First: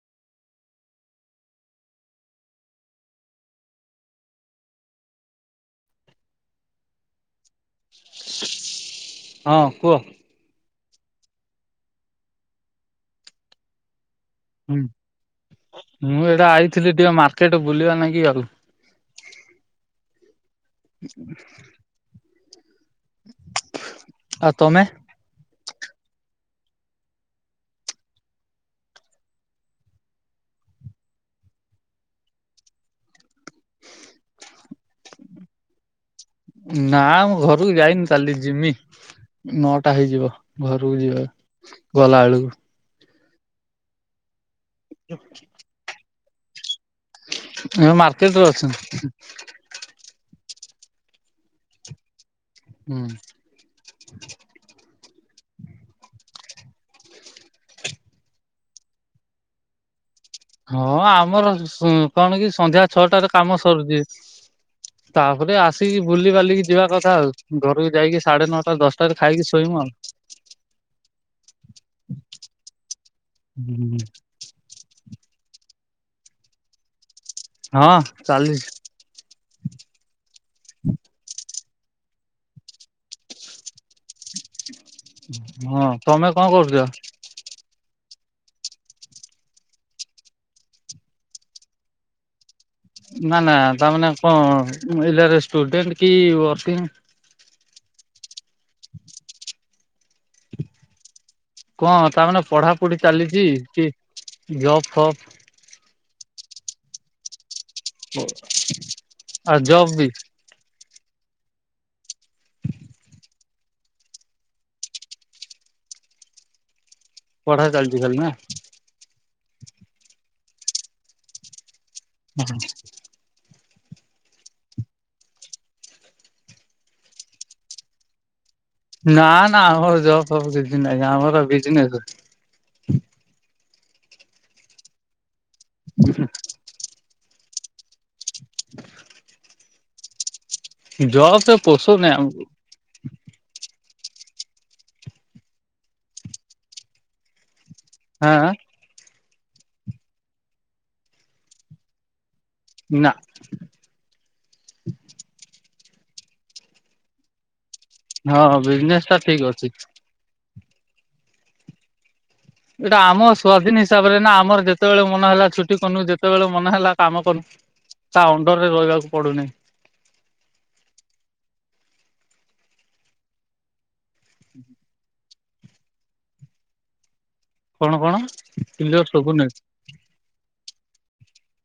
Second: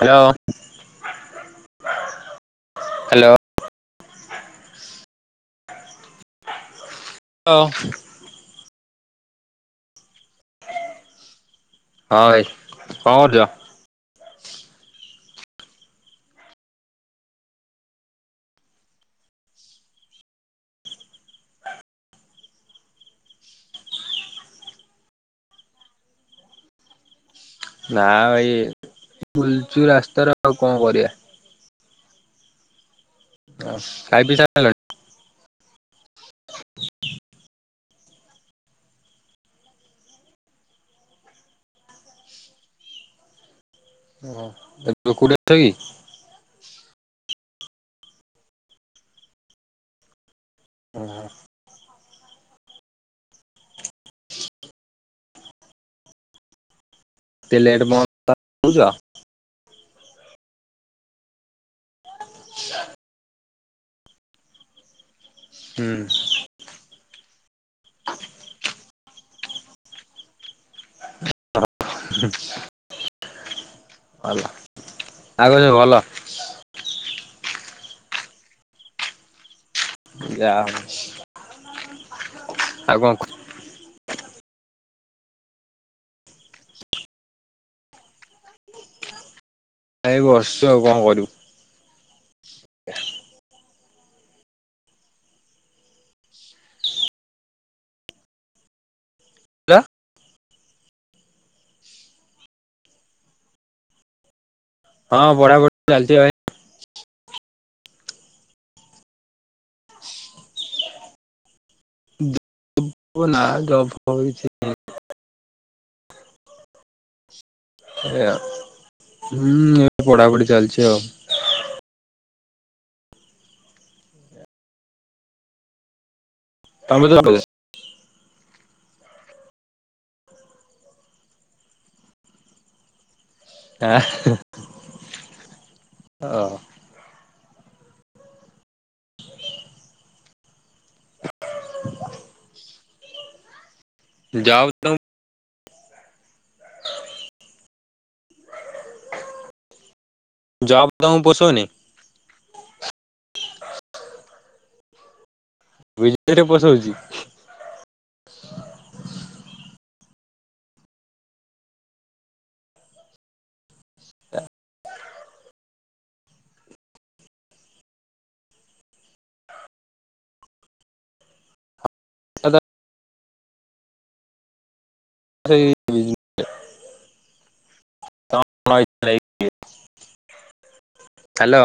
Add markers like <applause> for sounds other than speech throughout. Hello. Hello. ଲୋ। ହଁ କୁହ। ହଁ ଭାଇ କଣ କରୁଚ। ହୁଁ ମୁଁ ଏଇଟା ଆଇଥିଲି ଟିକେ ମାର୍କେଟ ବୁଲିବା ନାଗି ଆଉ। <inaudible> ଆ ତମେ। ନା ଭାଇ ବୁଲୁଚୁ ରାସ୍ତାରେ ଆଉ କଣ କରିବା। ଆ ଖାଇ ପିଇ ସାରିଲଣି। ନା ମୁଁ ଘରକୁ ଯାଇନି କାଲି ଜିମି। ନଅଟା ହେଇଯିବ ଘରକୁ ଯିବା ଗଲା ବେଳକୁ। ଓହୋ ବେ କୋଉଠି ଅଛ କି। ଏ ମାର୍କେଟ ରେ ଅଛି। ଓହ। ହୁଁ। <unintelligible> ହଁ ଆମର ସ କଣ କି ସନ୍ଧ୍ୟା ଛଅଟାରେ କାମ ସରୁଚି। ତାପରେ ହୁଁ ଆସିକି ବୁଲି ବାଲିକି ଯିବା କଥା ଆଉ ଘରକୁ ଯାଇକି ସାଢେ ନଅଟା ଦଶଟାରେ ଖାଇକି ଶୋଇମୁ ଆଉ। <inaudible> <inaudible> <unintelligible> ଭଲ। ହଁ ଚାଲିଛି। ଯା ଆଉ କଣ ହଁ ତମେ କଣ କରୁଚ। ଏଇ ବସିଚୁ ଆଉ କଣ କରିମୁ। ନା ନା ତାମାନେ କଣ ଏଇଲରେ ଷ୍ଟୁଡେଣ୍ଟ କି ୱାର୍କିଂ <inaudible> <inaudible> କଣ ତାମନେେ ପଢାପଢି ଚାଲିଛି କି ଜବ୍ ଫବ୍ ହଁ ପଢା ପ ଚାଲିଚି ଭାଇ। ଆ ଜବ୍ ବି <unintelligible> ପଢା ଚାଲିଛି ଖାଲି ନା? ଏୟା ହୁଁ ଏ ପଢ଼ାପଢ଼ି ଚାଲଛି ଆଉ। <inaudible> <unintelligible> ନା ନା ଆମର ଜବ୍ ଫବ କିଛି ନାହିଁ ଆମର ବିଜନେସ <unintelligible> <inaudible> <inaudible> ଜବ ତ ପୋଶଉନେଇ ଆମକୁ ଜବ ତ ଆଁ ଆଁ। ଜବ୍ ତମୁକୁ ପୋଶୋଉନି। ନା। ବିନେସ ପୋଶଉଛି। ହଁ ବିଜନେସ୍ ଟା ଠିକ ଅଛି। ଏଇଟା ଆମ ସ୍ଵାଧୀନ ହିସାବରେ ନା ଆମର ଯେତେବେଳେ ମନ ହେଲା ଛୁଟି କନୁ ଯେତେବେଳେ ମନେ ହେଲା କାମ କନୁ। ତା ଅଣ୍ଡର ରେ ରହିବାକୁ ପଡୁନେଇ। <unintelligible> ହୁଁ ହ <inaudible> <unintelligible> କଣ କଣ କ୍ଲିଅର ସୁବୁନି? ହାଲୋ।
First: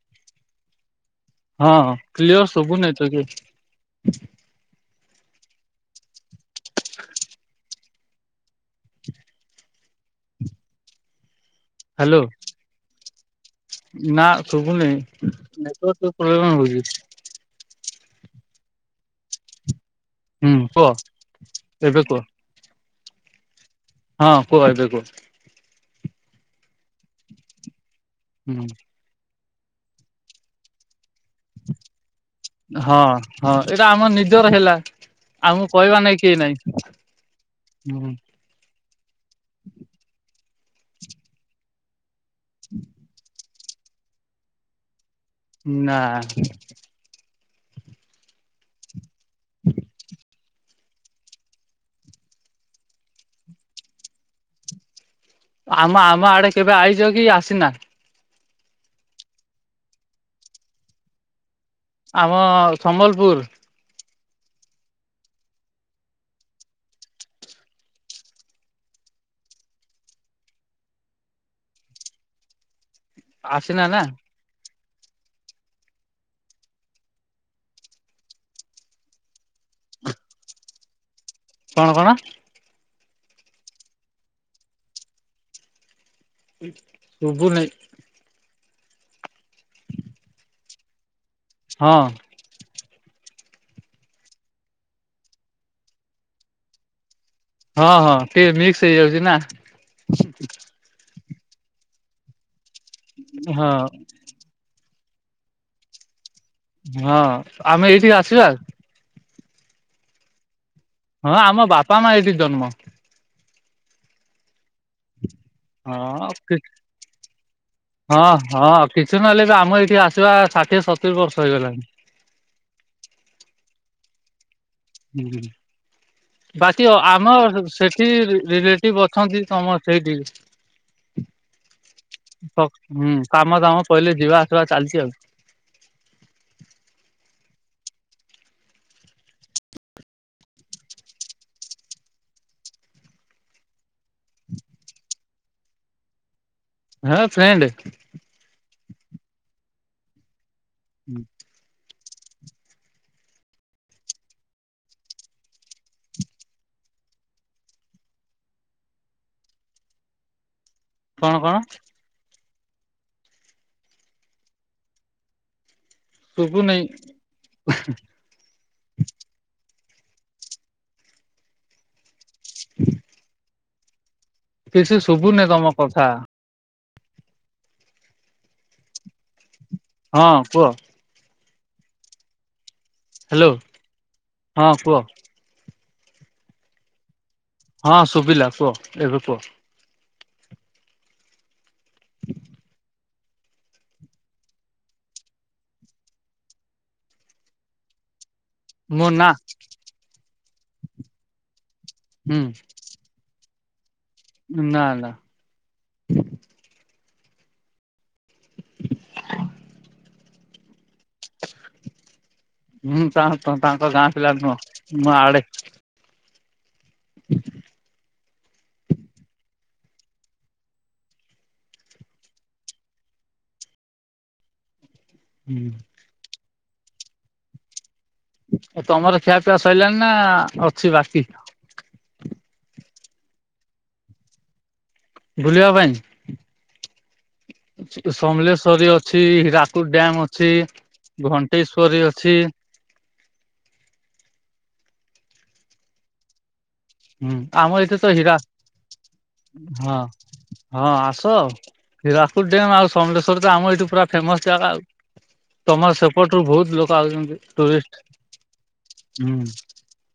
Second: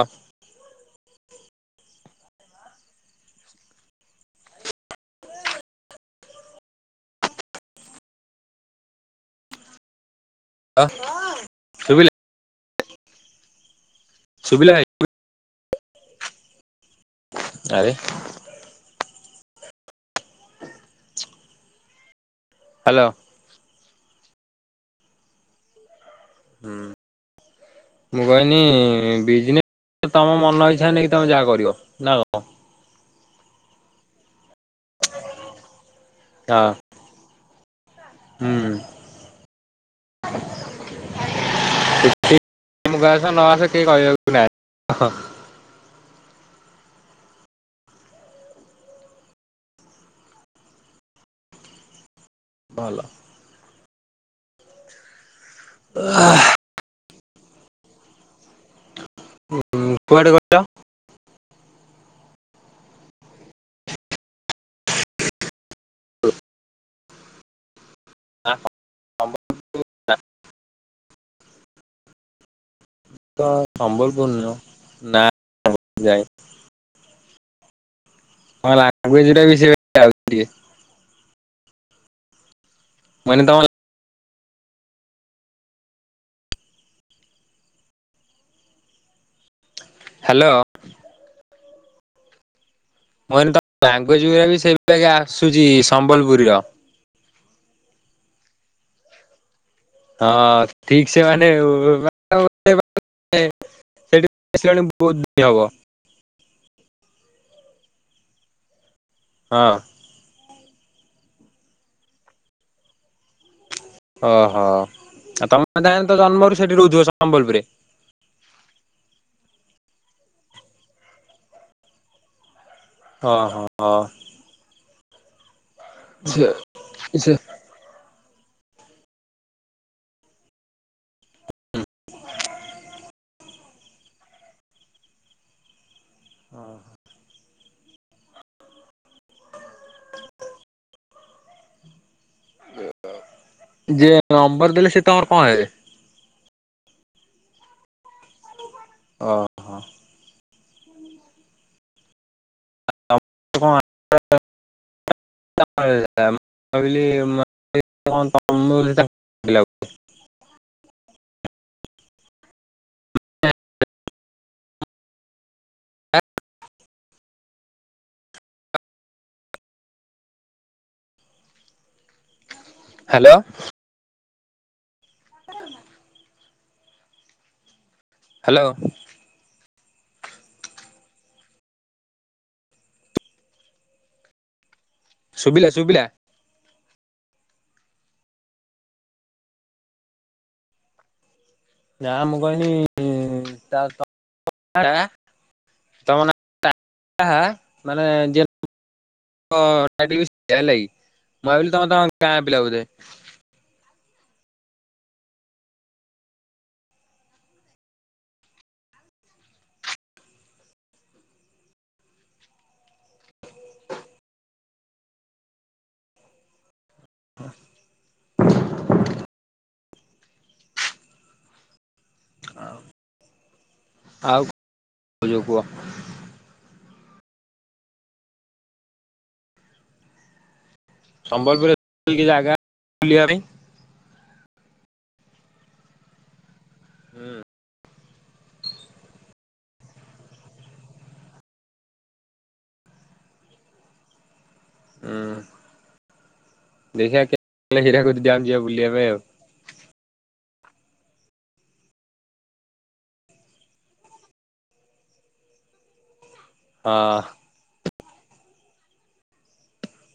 ହଁ ହଁ କ୍ଲିୟର ସୁବୁନି ଏତେ କି। <inaudible> <unintelligible> ଶୁଭିଲା ହ୍ୟାଲୋ। ନା ଶୁଭିଲା ଶୁଭୁନି‌ ନେଟୱର୍କ ଟିକେ ପ୍ରୋବଲେମ ହୋଉଛି। ଆରେ। ହୁଁ କୁହ ଏବେ କୁହ। ହ୍ୟାଲୋ। ହଁ କୁହ ଏବେ କୁହ। ହୁଁ ମୁଁ ହୁଁ। କହିନି-ଇ-ଇ-ଇ ବିଜନେସ ତମ ମନ ଇଚ୍ଛା ନେଇକି ତମେ ଯାହା କରିବ ନା କଣ? ହଁ ହଁ ଏଇଟା ଆମ ନିଜର ହେଲା ଆମକୁ କହିବାର ନାଇଁ କେହି ନାଇଁ। ହୁଁ। ହୁଁ। <unintelligible> କେହି କହିବାକୁ ନାହିଁ ହଁ। ନା। <inaudible> ଭଲ। ଆମ ଆମ ଆଡେ କେବେ ଆଇଚ କି ଆସିନା? <unintelligible> କୁଆଡ଼େ କହିଲ? ଆମ-ଅ-ଅ ସମ୍ବଲପୁର। <unintelligible> ତ ଆସିନା ନା ସମ୍ବଲପୂର ନୁହଁ ନା <unintelligible> ଯାଇନି। ହଁ ଲାଙ୍ଗୁଏଜ ଟା ବି ସେଇଭଳି <unintelligible> ଟିକେ। କଣ କଣ? ମୁଁ କହିଲି ତମ ଶୁଭୁ ନାଇଁ। ହ୍ୟାଲୋ। ହଁ। ମୁଁ କହିଲି ତମ ଲାଙ୍ଗୁଏଜ ଗୁରା ବି <unintelligible> ଆସୁଛି ସମ୍ବଲପୁରୀ ର। ହଁ ହଁ ଟିକେ ମିକ୍ସ ହେଇଯାଉଛି ନା। ହଁ ଠିକ ସେମାନେ <unintelligible> ହଁ। ସେଠି ଆସିଲଣି ବହୁତ ଦିନି ହବ। ହଁ ଆମେ ଏଇଠିକି ଆସିବା? ହଁ। ହଁ ଆମ ବାପା, ମା ଏଇଠି ଜନ୍ମ। ଓହୋ ଆଉ ତମେ ତାହେଲେ ତ ହଁ କି ଜନ୍ମରୁ ସେଠି ରହୁଥିବ ସମ୍ବଲପୁରରେ। ହଁ ହଁ କିଛି ନହେଲେ ବି ଆମ ଏଇଠି ଆସିବା ଷାଠିଏ ସତୁରି ବର୍ଷ ହେଇଗଲାଣି। ହଁ ହଁ ହଁ। ହୁଁ ସେ ବାଟି ସେ ଆମର ସେ ଠି ରି ରିଲେଟିଭ ଅଛନ୍ତି ସମସ୍ତେ ସେଇଠି। ହୁଁ କାମ ଦାମ ପହିଲେ ଯିବା ଆସିବା ଚାଲିଛି ଆଉ। ହ ଯିଏ ନମ୍ବର ଦେଲେ ସେ ତମର କଣ ହେବେ? ହଁ ଫ୍ରେଣ୍ଡେ। ଅଁ। ହୁଁ। <inaudible> <inaudible> କହିଲି <inaudible> କଣ କଣ? ଶୁଭୁନେଇଁ। ହ ହାଲୋ। କିଛି ଶୁଭୁନି ତମ କଥା। ହାଲୋ। ହଁ କୁହ। ହାଲୋ ହଁ କୁହ। ଶୁବିଲା ଶୁବିଲା। ହଁ ଶୁଭିଲା କୁହ ଏବେ କୁହ। ନା ମୁଁ କହିଲି ଇଁ ତାର ତ <inaudible> ଆଁ ତମ ନା <inaudible> ମାନେ ଯେ ମୋ ନା ହ <inaudible> ହେଲାକି ମୁଁ ଭାବିଲି ତମେ ତମ ହୁଁ ଗାଁ ପିଲା ବୋଧେ। ନା ନା। ହୁଁ ତା ତାଙ୍କ ଗାଁ ପିଲା ନୁହଁ ମୁଁ ଆଡେ। ହଁ। ଆଉ ଆଉ <inaudible> କହୁଚ କୁହ। ଏ ତମର ଖିଆପିଆ ସଇଲାଣି ନା ଅଛି ବାକି? ସମ୍ବଲପୁରରେ <inaudible> କି କି ଜାଗା ବୁଲିବା ପାଇଁ। ବୁଲିବା ପାଇଁ? ହୁଁ। ସେଟି ସମଲେଶ୍ଵରୀ ଅଛି ହୀରାକୁଦ ଡ୍ୟାମ୍ ଅଛି ଘଣ୍ଟେଶ୍ଵରୀ ଅଛି। ଉଁ ଦେଖିଆ ହୁଁ କେ ଆମ ବେ ଏଇଠି ତ ହୀରାକୁଦ ହୀରା ଡ୍ୟାମ୍ ବୁଲିଆ ପାଇଁ ଆଉ। ହଁ। ହଁ ଆସ ହୀରାକୁଦ ଡ୍ୟାମ୍ ଆଉ ସମଲେଶ୍ଵର ତ ଆମ ଏଇଠୁ ପୁରା ଫେମସ ଜାଗା ଆଉ। ତମର ସେପଟୁରୁ ବହୁତ ଲୋକ ହଁ ଆଉଚନ୍ତି ଟୁରିଷ୍ଟ ହୁଁ।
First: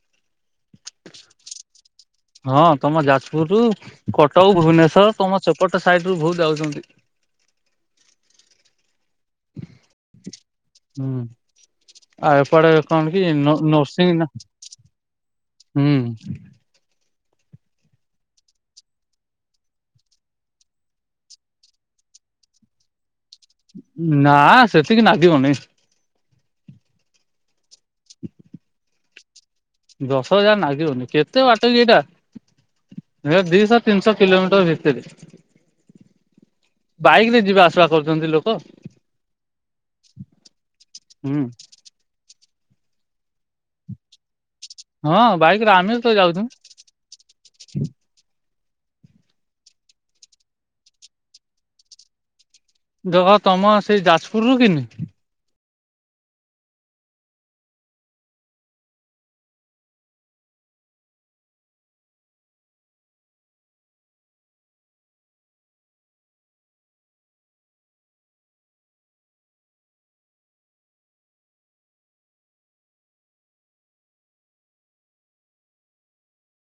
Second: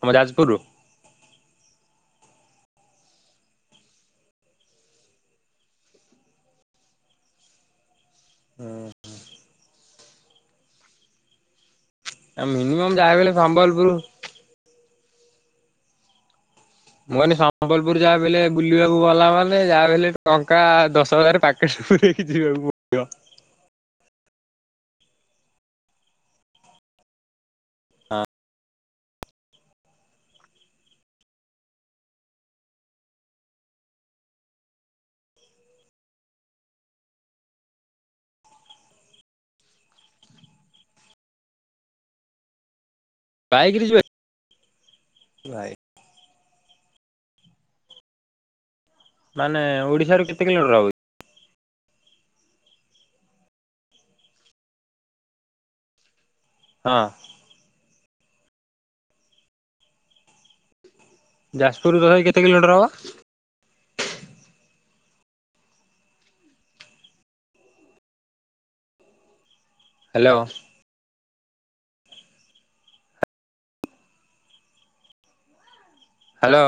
ଆମ ଯାଜପୁରରୁ? ହଁ ତମ ଯାଜପୁରରୁୁ କଟକ, ଭୁବନେଶ୍ୱର ତମ ସେପଟ ସାଇଡରୁ ବହୁତ ଆଉଚନ୍ତି। ହଁ। ହୁଁ। ଆ ଏପଟେ ମିନିମମ୍ କଣ ଯାହା କି ହେଲେ ନ ସମ୍ବଲପୁର ନର୍ସିଂ ନା ହୁଁ। ମୁଁ କହିନି ସମ୍ବଲପୁର ଯାହାବି ହେଲେ ବୁଲିବାକୁ ଗଲା ମାନେ ଯାହା ବି ହେଲେ ଟଙ୍କା ଦଶ ହଜାର ପା ଏ ଯିବାକୁ ପଡିବ। ନା ସେତିକି ନାଗିବନି। <unintelligible> ଦଶ ହଜାର ନାଗିବନି କେତେ ବାଟ କି ଏଇଟା? ହେ ଦିଶହ ତିନିଶହ କିଲୋମିଟର ଭିତେରେ। ବାଇକରେ ଯିବା ଆସିବା କରୁଚନ୍ତି ଲୋକ। ହୁଁ। ବାଇକ୍ ରେ ଯିବା ହଁ ଭାଇ ବାଇକରେ ଆମେ ତ ଯାଉଚୁ। ମାନେ ଓଡିଶାରୁ କେତେ କିଲୋମଟର ହବ କି? ଦେଖ ତମର ସେଇ ଯାଜପୁରରୁୁ କିନି ହଁ। ଯାଜପୁରରୁ ତଥାପି କେତେ କିଲୋମିଟର ହବ? ହାଲୋ। ହ୍ୟାଲୋ।